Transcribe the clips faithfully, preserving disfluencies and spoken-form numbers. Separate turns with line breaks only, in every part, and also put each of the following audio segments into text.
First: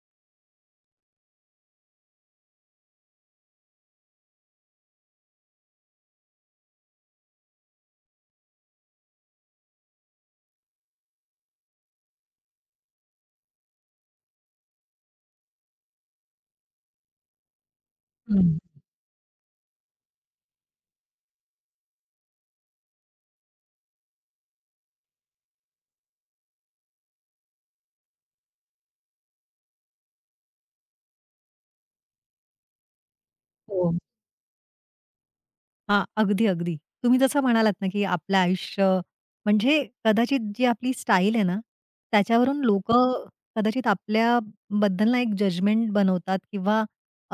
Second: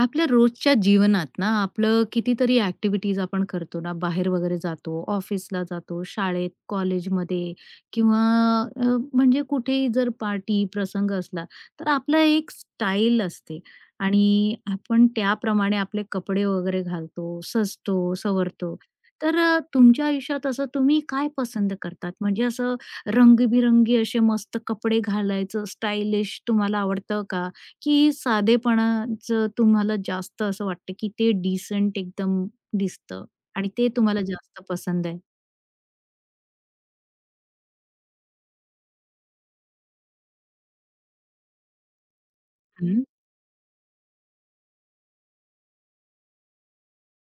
आपल्या रोजच्या जीवनात ना आपलं कितीतरी ॲक्टिव्हिटीज आपण करतो ना, बाहेर वगैरे जातो, ऑफिसला जातो, शाळेत, कॉलेजमध्ये किंवा अ, म्हणजे कुठेही जर पार्टी, प्रसंग असला, तर आपलं एक स्टाईल असते आणि आपण त्याप्रमाणे आपले कपडे वगैरे घालतो, सजतो,
हं,
सवरतो. तर अ, तुमच्या आयुष्यात असं तुम्ही काय पसंत करतात? म्हणजे असं रंगीबिरंगी असे मस्त कपडे घालायचं, स्टायलिश तुम्हाला आवडतं का? की साधेपणाचं तुम्हाला जास्त असं वाटतं, की ते डिसेंट एकदम दिसतं आणि ते
हो.
तुम्हाला जास्त पसंद आहे?
हां, अगदी, अगदी. तुम्ही जसं म्हणालात ना, की आपलं आयुष्य म्हणजे कदाचित जी आपली स्टाईल आहे ना, त्याच्यावरून
हं,
लोकं कदाचित आपल्याबद्दल ना एक जजमेंट बनवतात किंवा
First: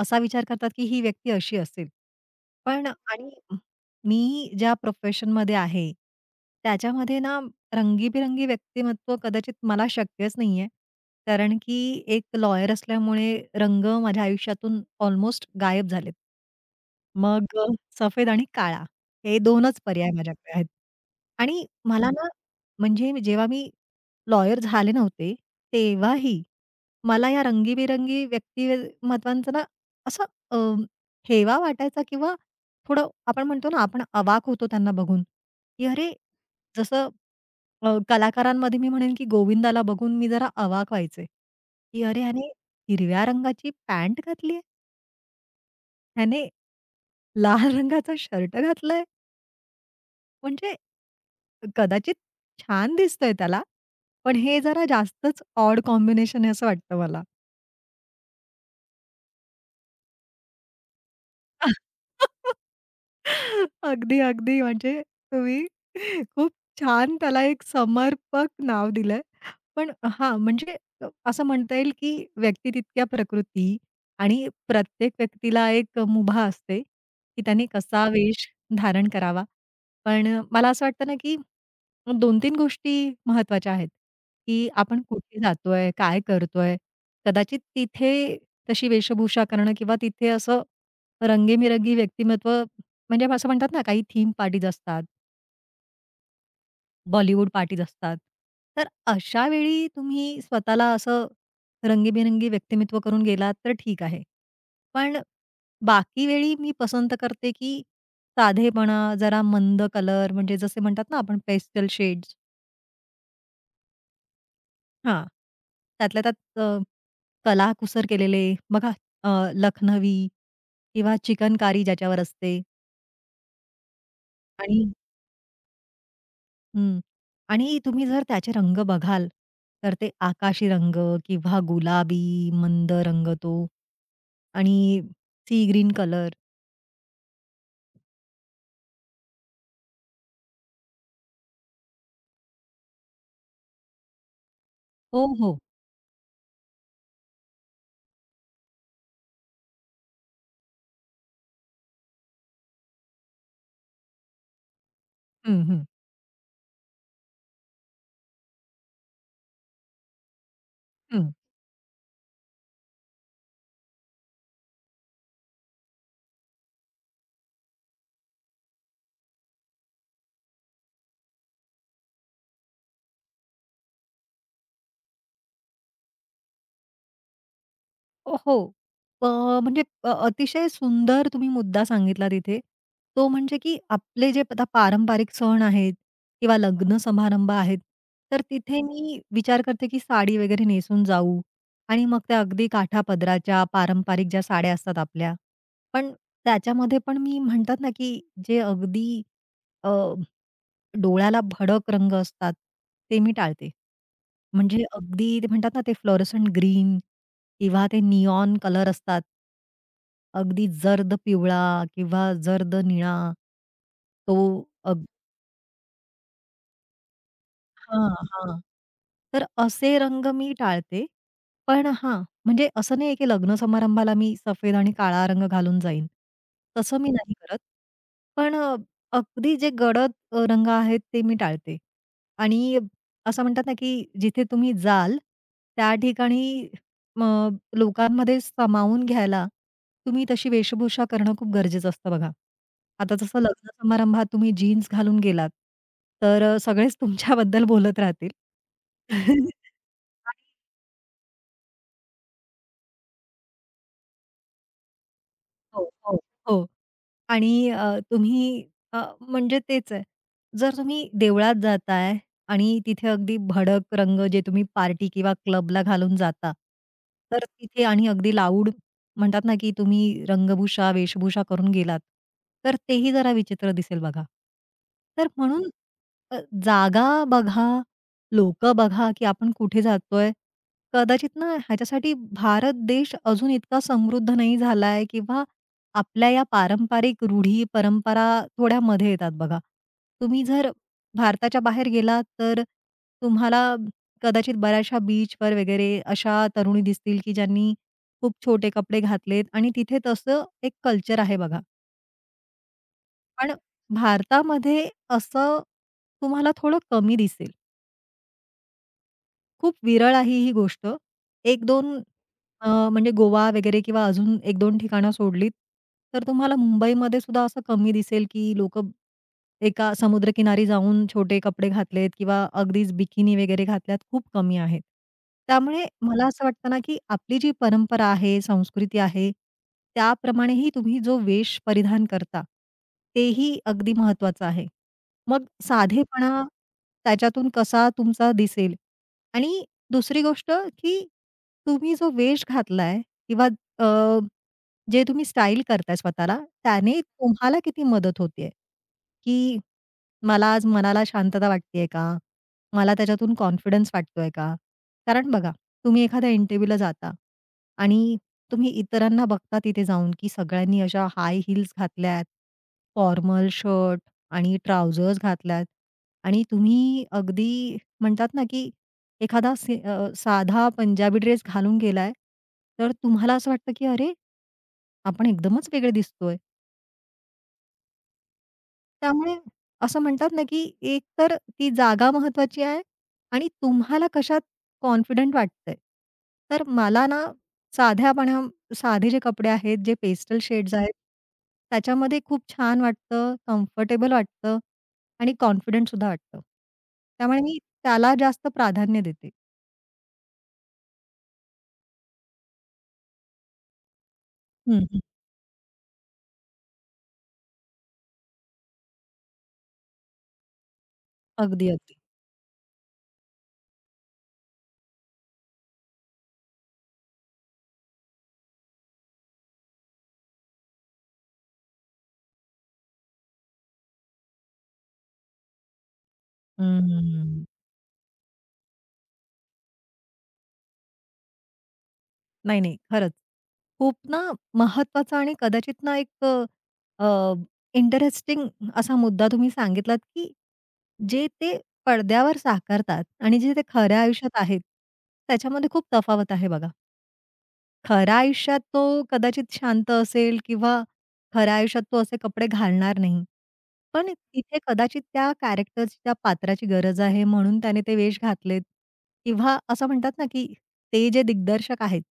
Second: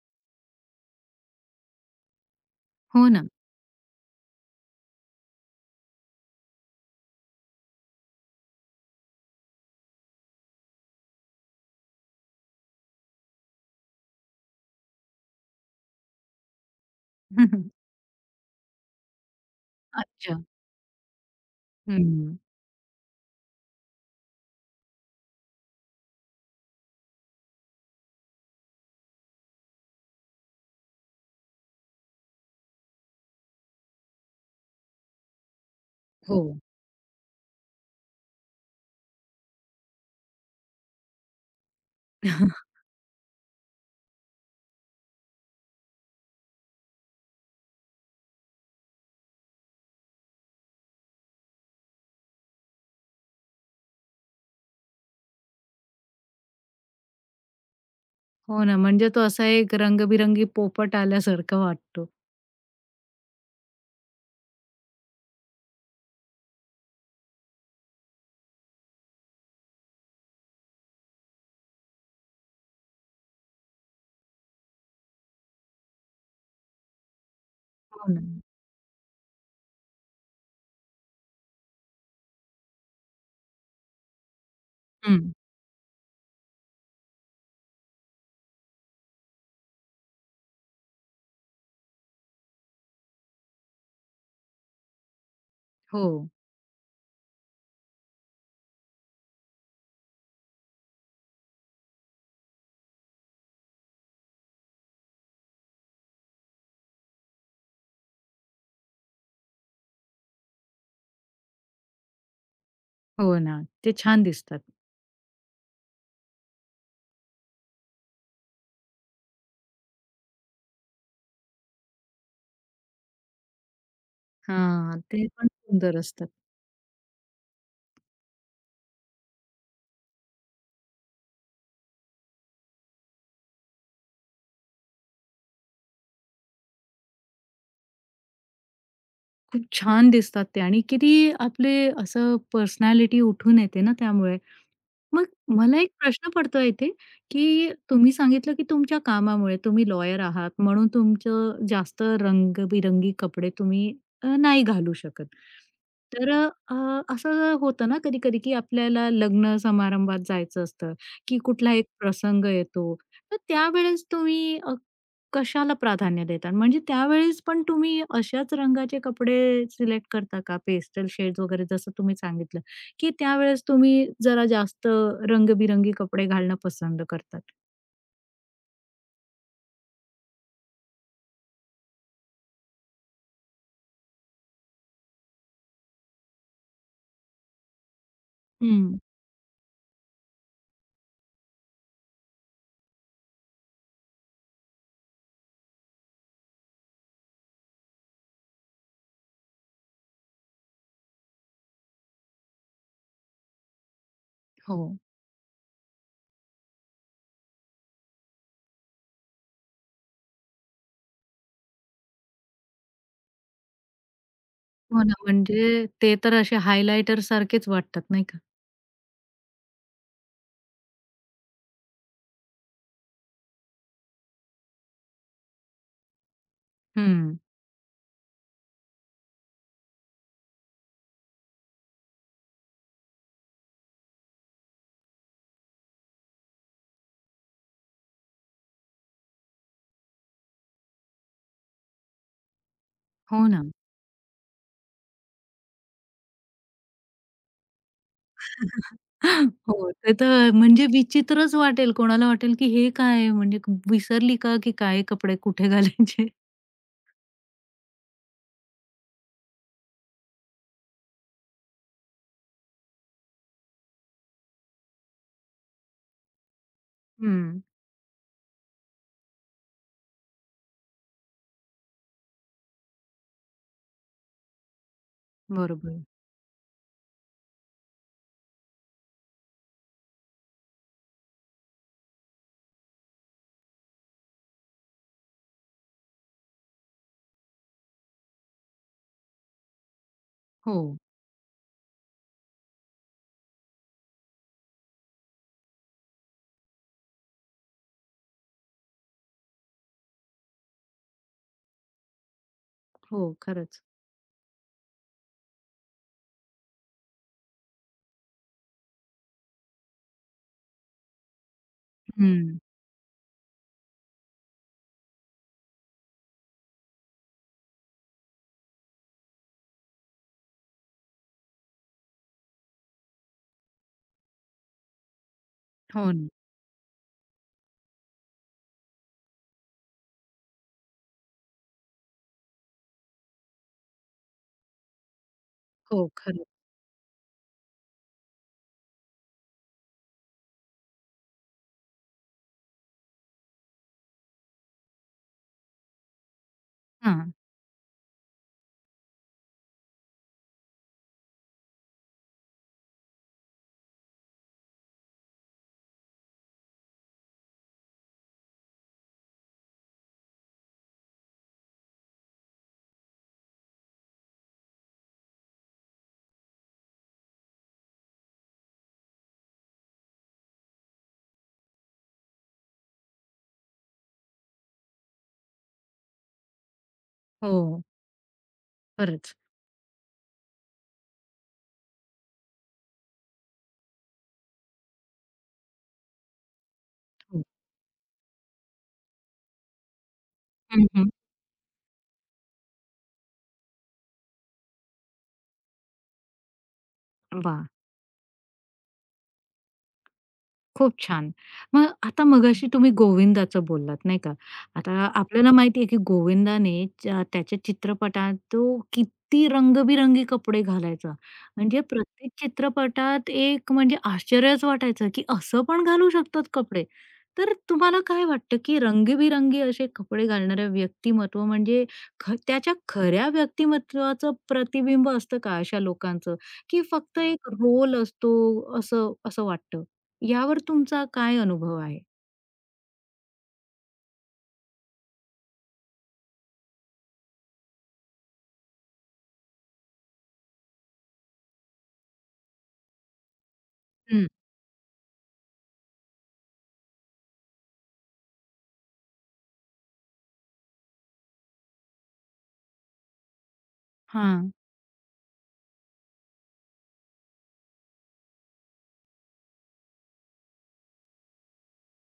असा विचार करतात, की ही व्यक्ती अशी असेल. पण
हो ना.
आणि मी ज्या प्रोफेशनमध्ये आहे, त्याच्यामध्ये ना रंगीबेरंगी व्यक्तिमत्व कदाचित मला शक्यच नाहीये. कारण की एक लॉयर असल्यामुळे रंग माझ्या आयुष्यातून ऑलमोस्ट गायब झालेत. मग अ, सफेद आणि काळा हे दोनच पर्याय
अच्छा.
माझ्याकडे आहेत. आणि मला ना
हं.
म्हणजे जेव्हा मी लॉयर झाले नव्हते, तेव्हाही मला या रंगीबेरंगी व्यक्तिमत्वांचा ना असा अ, हेवा वाटायचा किंवा थोडं आपण म्हणतो ना, आपण अवाक होतो त्यांना बघून, की अरे
हो.
जसं अ, कलाकारांमध्ये मी म्हणेन की गोविंदाला बघून मी जरा अवाक व्हायचे, की अरे ह्याने हिरव्या रंगाची पॅन्ट घातली ह्याने लाल रंगाचा शर्ट घातलाय, म्हणजे कदाचित छान दिसतोय त्याला, पण हे जरा जास्तच ऑड कॉम्बिनेशन आहे असं वाटतं मला.
हो ना, म्हणजे तो असा एक रंगबिरंगी पोपट आल्यासारखा वाटतो.
अगदी, अगदी. म्हणजे तुम्ही खूप छान त्याला एक समर्पक नाव दिलंय. पण हां, म्हणजे अ, असं म्हणता येईल, की व्यक्ती तितक्या प्रकृती आणि प्रत्येक व्यक्तीला एक मुभा असते, की त्याने कसा
हो ना.
वेश धारण करावा. पण अ, मला असं वाटतं ना, की दोन-तीन गोष्टी महत्त्वाच्या आहेत, की आपण
हं.
कुठे जातोय, काय करतोय? कदाचित तिथे तशी वेशभूषा करणं किंवा तिथे असं रंगीबेरंगी व्यक्तिमत्व म्हणजे असं म्हणतात ना, काही थीम पार्टीज असतात.
हो,
बॉलिवूड पार्टीज असतात. तर अशा वेळी तुम्ही स्वतःला असं रंगीबेरंगी व्यक्तिमत्व करून गेलात तर ठीक आहे. पण बाकी वेळी मी पसंत करते, की साधेपणा, जरा मंद कलर म्हणजे जसे म्हणतात ना आपण पेस्टल शेड्स
हो ना. ते छान दिसतात.
हां. त्यातल्या त्यात अ, कलाकुसर केलेले बघा अ, लखनवी किंवा चिकनकारी ज्याच्यावर असते आणि
हां, ते पण सुंदर असतात.
हं. आणि तुम्ही जर त्याचे रंग बघाल, तर ते आकाशी रंग किंवा गुलाबी मंद रंग तो आणि सी ग्रीन कलर.
खूप छान दिसतात ते आणि किती आपले असं पर्सनॅलिटी उठून येते ना त्यामुळे. मग
हो, हो.
मला एक प्रश्न पडतोय इथे, की तुम्ही सांगितलं की तुमच्या कामामुळे तुम्ही लॉयर आहात म्हणून तुमचं जास्त रंगबिरंगी कपडे तुम्ही अ, नाही घालू शकत.
हं, हं,
तर अ, असं होतं ना कधी-कधी की आपल्याला लग्न समारंभात जायचं असतं,
हं.
की कुठला एक प्रसंग येतो. तर त्यावेळेस तुम्ही अ, कशाला प्राधान्य देता? म्हणजे त्यावेळेस पण तुम्ही अशाच रंगाचे कपडे सिलेक्ट करता का? पेस्टल शेड्स वगैरे जसं तुम्ही सांगितलं. की त्यावेळेस तुम्ही जरा जास्त रंगबिरंगी कपडे घालणं पसंत करतात.
हो. अ, म्हणजे अ, अतिशय सुंदर तुम्ही मुद्दा सांगितला तिथे. तो म्हणजे की आपले जे आता पारंपरिक सण आहेत किंवा लग्न समारंभ आहेत, तर तिथे
हं,
मी विचार करते की साडी वगैरे नेसून जाऊ आणि मग त्या अगदी काठा पदराच्या पारंपरिक ज्या साड्या असतात आपल्या, पण त्याच्यामध्ये पण मी म्हणतात ना, की जे अगदी डोळ्याला भडक रंग असतात, ते मी टाळते. म्हणजे
हो.
अगदी ते म्हणतात ना, ते फ्लोरोसंट ग्रीन किंवा ते निऑन कलर असतात. अगदी जर्द पिवळा किंवा जर्द निळा. तो
हो
अग
ना. म्हणजे ते तर असे हायलाइटर सारखेच वाटतात
हां,
नाही का?
हां. तर असे रंग मी टाळते पण हां, म्हणजे असं नाहीये की लग्न समारंभाला मी सफेद आणि काळा रंग घालून जाईन. तसं मी नाही
हं.
करत. पण अ, अगदी जे गडद अ, रंग आहेत ते मी टाळते. आणि असं म्हणतात ना की जिथे तुम्ही जाल त्या ठिकाणी म लोकांमध्ये सामावून घ्यायला तुम्ही तशी वेशभूषा करणं खूप गरजेचं असतं बघा. आता जसं
हो ना.
लग्न समारंभात तुम्ही जीन्स घालून गेलात, तर अ, सगळेच तुमच्याबद्दल बोलत राहतील.
हो, ते तर म्हणजे विचित्रच वाटेल. कोणाला वाटेल की हे काय आहे? म्हणजे क- विसरली का की काय कपडे कुठे
हो, हो,
घालायचे?
हो. आणि अ, तुम्ही अ, म्हणजे तेच आहे. जर तुम्ही देवळात जाताय आणि तिथे अगदी भडक रंग जे तुम्ही पार्टी किंवा क्लबला घालून जाता, तर
हं,
तिथे आणि अगदी लाऊड म्हणतात ना, की तुम्ही रंगभूषा, वेशभूषा करून गेलात, तर तेही जरा विचित्र दिसेल बघा. तर म्हणून
बरोबर.
अ, जागा बघा, लोकं बघा, की आपण कुठे जातोय. कदाचित ना, ह्याच्यासाठी भारत देश अजून इतका समृद्ध नाही झालाय किंवा आपल्या या पारंपरिक रूढी, परंपरा थोड्या मध्ये येतात बघा. तुम्ही जर
हो,
भारताच्या बाहेर गेलात, तर तुम्हाला कदाचित बऱ्याचशा बीचवर वगैरे अशा तरुणी दिसतील, की ज्यांनी खूप छोटे कपडे घातलेत आणि तिथे तसं एक कल्चर आहे बघा.
हो,
पण
खरंच.
भारतामध्ये असं तुम्हाला थोडं कमी दिसेल. खूप विरळ आहे ही गोष्ट. एक-दोन
हं,
अ, म्हणजे गोवा वगैरे किंवा अजून एक दोन ठिकाणं सोडलीत, तर तुम्हाला मुंबईमध्ये सुद्धा असं कमी दिसेल, की लोकं एका समुद्रकिनारी जाऊन छोटे कपडे घातलेत किंवा अगदीच बिकिनी वगैरे घातल्यात, खूप कमी आहेत. त्यामुळे
हो
मला
ना.
असं वाटतं ना, की आपली जी परंपरा आहे, संस्कृती आहे, त्याप्रमाणेही तुम्ही जो वेश परिधान करता, तेही अगदी महत्त्वाचं आहे. मग
हो,
साधेपणा
खरं.
त्याच्यातून कसा तुमचा दिसेल आणि दुसरी गोष्ट, की तुम्ही जो वेश घातलाय किंवा अ, जे तुम्ही स्टाईल करताय स्वतःला, त्याने
हां.
तुम्हाला किती मदत होतेय, की मला आज मनाला शांतता वाटतेय का? मला त्याच्यातून कॉन्फिडन्स वाटतोय का? कारण बघा, तुम्ही एखाद्या इंटरव्ह्यूला जाता आणि तुम्ही इतरांना बघता तिथे जाऊन, की सगळ्यांनी अशा हाय हील्स घातल्यात, फॉर्मल शर्ट आणि ट्राउझर्स घातल्यात आणि तुम्ही अगदी म्हणतात ना, की एखादा से अ, साधा पंजाबी ड्रेस घालून गेलाय, तर तुम्हाला असं वाटतं, की "अरे, आपण एकदमच वेगळे दिसतोय."
हो,
त्यामुळे
खरंच.
असं म्हणतात ना, की एक तर ती जागा महत्वाची आहे आणि तुम्हाला कशात कॉन्फिडंट वाटतंय. तर मला ना
हो.
साध्यापणा साधे जे कपडे आहेत, जे पेस्टल शेड्स
हं,
आहेत,
हं.
त्याच्यामध्ये खूप छान वाटतं, कम्फर्टेबल वाटतं आणि कॉन्फिडंट सुद्धा वाटतं. त्यामुळे मी
वाह!
त्याला जास्त प्राधान्य देते.
खूप छान. मग आता मगाशी तुम्ही गोविंदाचं बोललात, नाही का?
हं, हं.
आता आपल्याला माहिती आहे, की गोविंदाने ज्या त्याच्या चित्रपटात तो किती रंगबिरंगी कपडे घालायचा.
अगदी,
म्हणजे
अगदी.
प्रत्येक चित्रपटात एक म्हणजे आश्चर्यच वाटायचं, की असं पण घालू शकतात कपडे. तर तुम्हाला काय वाटतं, की रंगीबिरंगी असे कपडे घालणारं व्यक्तिमत्व म्हणजे ख त्याच्या खऱ्या व्यक्तिमत्वाचं प्रतिबिंब असतं का अशा लोकांचं,
हं,
की
हं,
फक्त
हं.
एक रोल असतो असं असं वाटतं? यावर तुमचा काय अनुभव आहे?
नाही, नाही. खरंच. खूप ना महत्वाचा आणि कदाचित ना एक अ, अ, इंटरेस्टिंग असा मुद्दा तुम्ही सांगितलात, की जे ते पडद्यावर साकारतात आणि जे ते खऱ्या
हं.
आयुष्यात आहेत, त्याच्यामध्ये खूप तफावत आहे बघा. खऱ्या आयुष्यात तो कदाचित शांत असेल किंवा खऱ्या आयुष्यात तो असे कपडे घालणार नाही. पण
हां,
तिथे कदाचित त्या कॅरेक्टरची, त्या पात्राची गरज आहे म्हणून त्याने ते वेश घातलेत किंवा असं म्हणतात ना, की ते जे दिग्दर्शक आहेत,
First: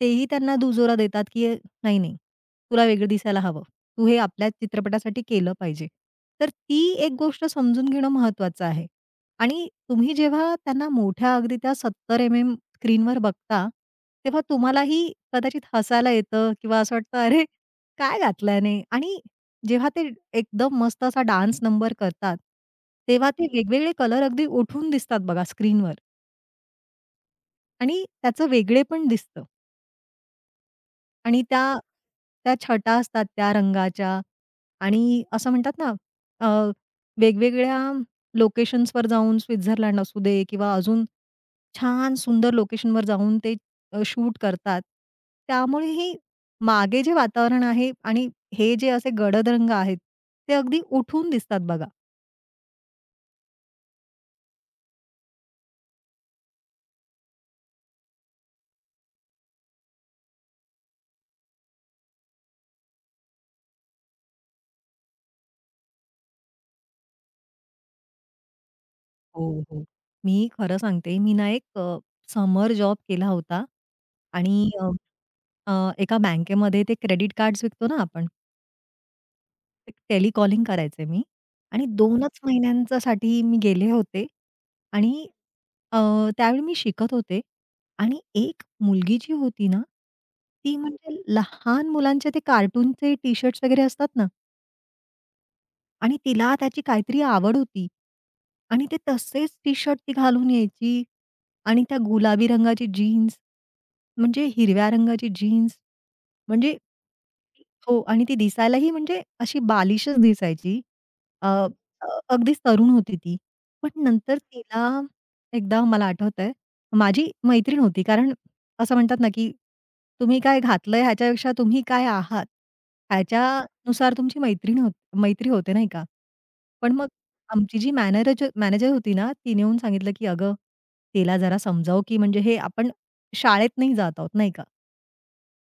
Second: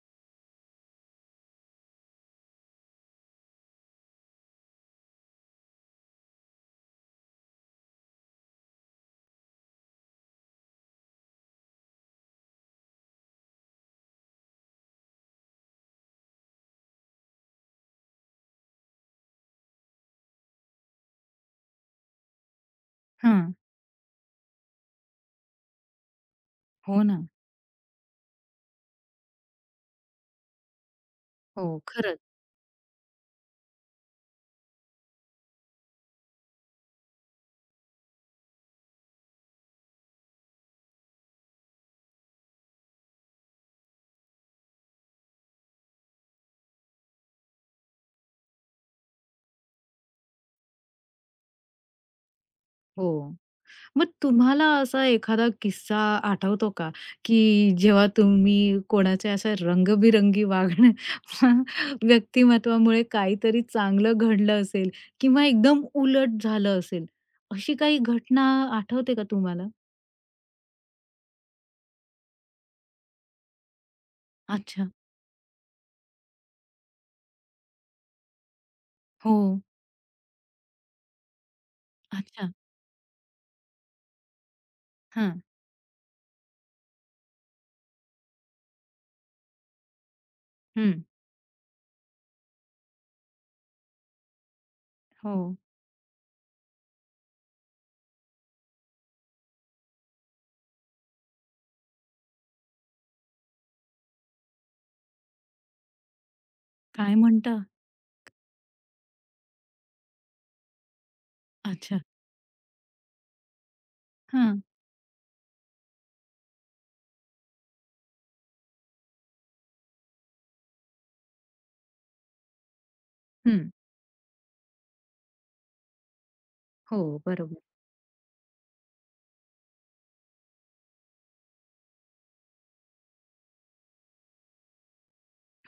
तेही त्यांना दुजोरा देतात, की "नाही, नाही, तुला वेगळं दिसायला हवं. तू हे आपल्या चित्रपटासाठी केलं पाहिजे." तर ती एक गोष्ट समजून घेणं महत्त्वाचं आहे आणि तुम्ही जेव्हा त्यांना मोठ्या अगदी त्या सत्तर एम स्क्रीनवर बघता, तेव्हा तुम्हालाही कदाचित हसायला येतं किंवा असं वाटतं, "अरे, काय घातलं याने?" आणि जेव्हा ते एकदम मस्त असा डान्स नंबर करतात, तेव्हा ते
हां.
वेगवेगळे कलर अगदी उठून दिसतात बघा स्क्रीनवर
हो ना.
आणि त्याचं वेगळेपण दिसतं. आणि
हो,
त्या
खरंच.
त्या छटा असतात त्या रंगाच्या आणि असं म्हणतात ना, अ, वेगवेगळ्या लोकेशन्सवर जाऊन स्वित्झर्लंड असू दे किंवा अजून छान सुंदर लोकेशनवर जाऊन ते अ, शूट करतात. त्यामुळेही मागे जे वातावरण आहे आणि हे जे असे गडद रंग आहेत, ते अगदी उठून दिसतात बघा.
हो. मग तुम्हाला असा एखादा किस्सा आठवतो का, की जेव्हा तुम्ही कोणाच्या अशा रंगबिरंगी वागण्या व्यक्तिमत्वामुळे काहीतरी चांगलं घडलं असेल किंवा एकदम उलट झालं असेल, अशी काही घटना आठवते का
हो,
तुम्हाला?
हो. मी खरं सांगते, मी ना एक समर जॉब केला होता आणि
अच्छा.
अ, अ, एका बँकेमध्ये ते क्रेडिट कार्ड्स विकतो ना आपण.
हो.
एक टेलिकॉलिंग करायचे मी आणि दोनच
अच्छा.
महिन्यांच्यासाठी मी गेले होते आणि
हां.
अ, त्यावेळी मी शिकत होते आणि एक मुलगी जी होती ना, ती
हं.
म्हणजे लहान मुलांचे ते कार्टूनचे टी-शर्ट्स वगैरे असतात ना
हो.
आणि तिला त्याची काहीतरी आवड होती आणि ते तसेच टी-शर्ट ती घालून यायची आणि त्या गुलाबी रंगाची जीन्स, म्हणजे हिरव्या रंगाची जीन्स, म्हणजे
काय म्हणता?
हो आणि ती दिसायलाही म्हणजे अशी बालिशच दिसायची. अ,
अच्छा.
अ, अगदीच तरुण होती ती. पण नंतर
हां.
तिला एकदा मला आठवतंय, माझी मैत्रीण होती. कारण असं म्हणतात ना, की तुम्ही काय घातलंय ह्याच्यापेक्षा तुम्ही काय आहात,
हं.
ह्याच्यानुसार तुमची मैत्रीण होत मैत्री होते नाही का? पण मग
हो, बरोबर.
आमची जी मॅनरज मॅनेजर होती ना, तिने येऊन सांगितलं, की "अगं, तिला जरा समजाव, की म्हणजे हे आपण शाळेत नाही जात आहोत नाही का?"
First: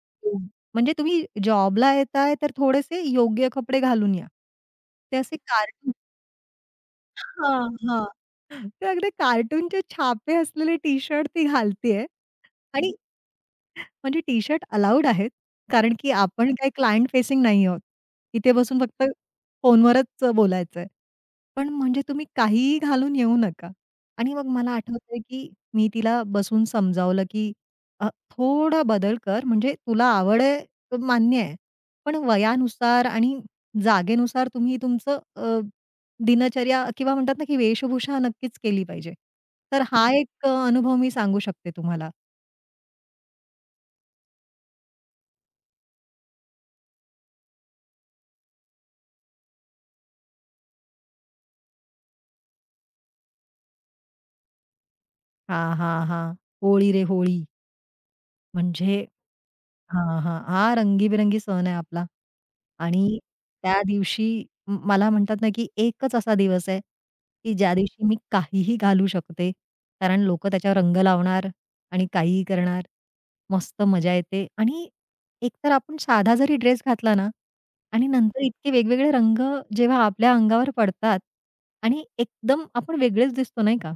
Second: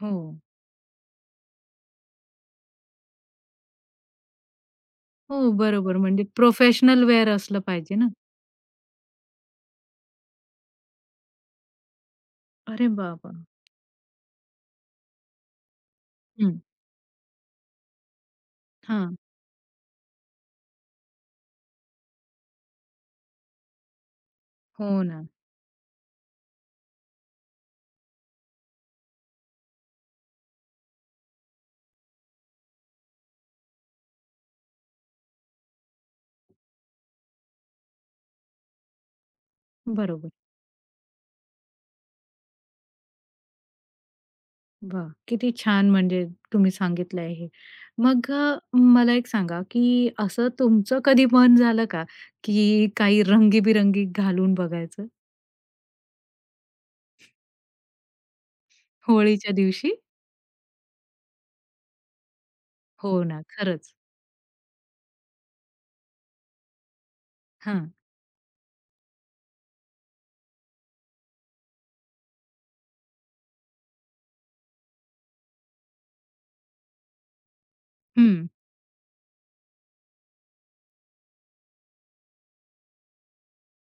हो.
हो. म्हणजे तुम्ही जॉबला येताय, तर थोडेसे योग्य कपडे घालून या. ते असे
हो,
कार्टून
बरोबर. म्हणजे प्रोफेशनल वेअर
हां,
असलं पाहिजे
हां.
ना.
ते अगदी कार्टूनचे छापे असलेले टी-शर्ट ती घालतीये
अरे
आणि
बाबा, वाह!
म्हणजे टी-शर्ट अलाउड आहेत. कारण की आपण
हं,
काही क्लायंट फेसिंग नाही आहोत. तिथे बसून फक्त
हां.
फोनवरच बोलायचंय. पण म्हणजे तुम्ही काहीही घालून येऊ नका. आणि मग मला
हो
आठवतंय
ना.
की मी तिला बसून समजावलं की अ, थोडा बदल कर म्हणजे तुला आवड आहे तर मान्य आहे. पण वयानुसार आणि जागेनुसार तुम्ही तुमचं अ, दिनचर्या किंवा म्हणतात ना की वेशभूषा नक्कीच केली पाहिजे. तर हा
बरोबर.
एक अ, अनुभव मी सांगू शकते तुम्हाला.
वाह! किती छान म्हणजे तुम्ही सांगितलंय हे. मग अ, मला एक सांगा, की असं तुमचं कधी मन झालं का, की काही रंगीबिरंगी घालून बघायचं
हां, हां, हां. होळी रे होळी म्हणजे
होळीच्या दिवशी?
हां, हां. हा रंगीबेरंगी सण आहे आपला
हो.
आणि
हो ना,
त्या
खरंच.
दिवशी म मला म्हणतात ना, की एकच असा दिवस आहे, की ज्या
हां.
दिवशी मी काहीही घालू शकते. कारण लोकं त्याच्यावर रंग लावणार आणि काहीही करणार. मस्त मजा येते आणि एकतर आपण साधा जरी ड्रेस घातला ना आणि नंतर
हं.
इतके वेगवेगळे रंग जेव्हा आपल्या अंगावर पडतात आणि एकदम आपण वेगळेच दिसतो नाही का?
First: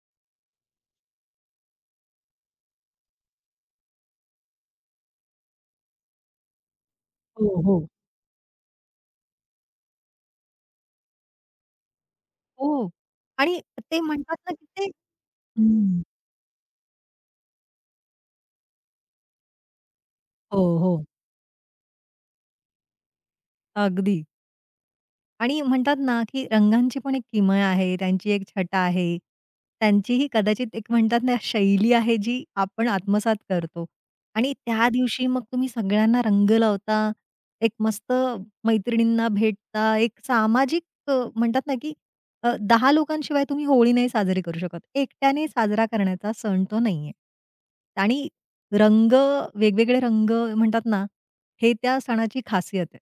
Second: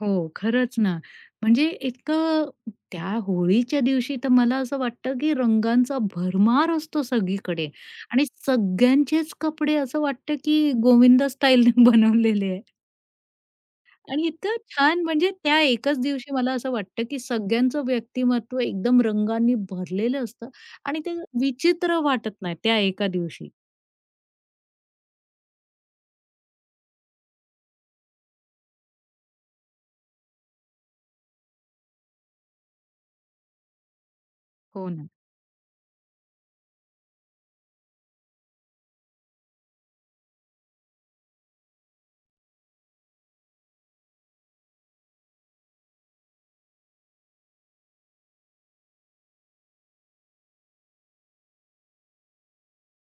हो, खरंच ना. म्हणजे इतकं त्या होळीच्या दिवशी तर मला असं वाटतं, की रंगांचा भरमार असतो
हो,
सगळीकडे
हो.
आणि सगळ्यांचेच कपडे असं वाटतं, की गोविंदा स्टाईलने बनवलेले आहे
हो आणि ते
आणि
म्हणतात ना,
इतकं
की ते
छान म्हणजे त्या एकाच
हं.
दिवशी मला असं वाटतं, की सगळ्यांचं व्यक्तिमत्व एकदम रंगांनी भरलेलं असतं
हो,
आणि
हो.
ते विचित्र वाटत नाही त्या एका दिवशी.
अगदी. आणि म्हणतात ना, की रंगांची पण एक किमया आहे, त्यांची एक छटा आहे. त्यांचीही कदाचित एक म्हणतात ना, शैली आहे जी आपण आत्मसात करतो आणि त्या
हो ना.
दिवशी मग तुम्ही सगळ्यांना रंग लावता, एक मस्त मैत्रिणींना भेटता, एक सामाजिक अ, म्हणतात ना, की अ, दहा लोकांशिवाय तुम्ही होळी नाही साजरी करू शकत. एकट्याने साजरा करण्याचा सण तो नाहीये. आणि रंग, वेगवेगळे रंग म्हणतात ना, हे त्या सणाची खासियत आहे.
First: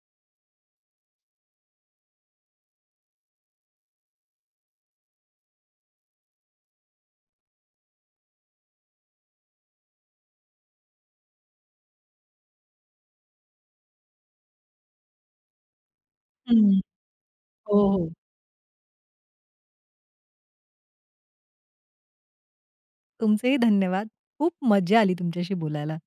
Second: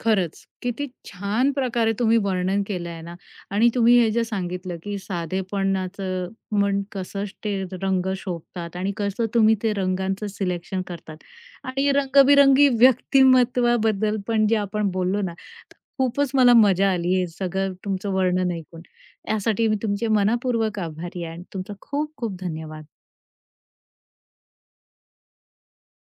खरंच. किती छान प्रकारे तुम्ही वर्णन केलं आहे ना आणि तुम्ही हे जे सांगितलं, की साधेपणाचं मन कसं ते रंग शोभतात आणि कसं तुम्ही ते रंगांचं सिलेक्शन करतात आणि रंगबिरंगी व्यक्तिमत्वाबद्दल पण जे आपण बोललो ना, तर खूपच मला
हं.
मजा आली हे सगळं
हो, हो.
तुमचं वर्णन ऐकून. यासाठी मी तुमचे मनःपूर्वक आभारी आहे आणि तुमचा खूप खूप धन्यवाद.
तुमचेही धन्यवाद. खूप मजा आली तुमच्याशी बोलायला.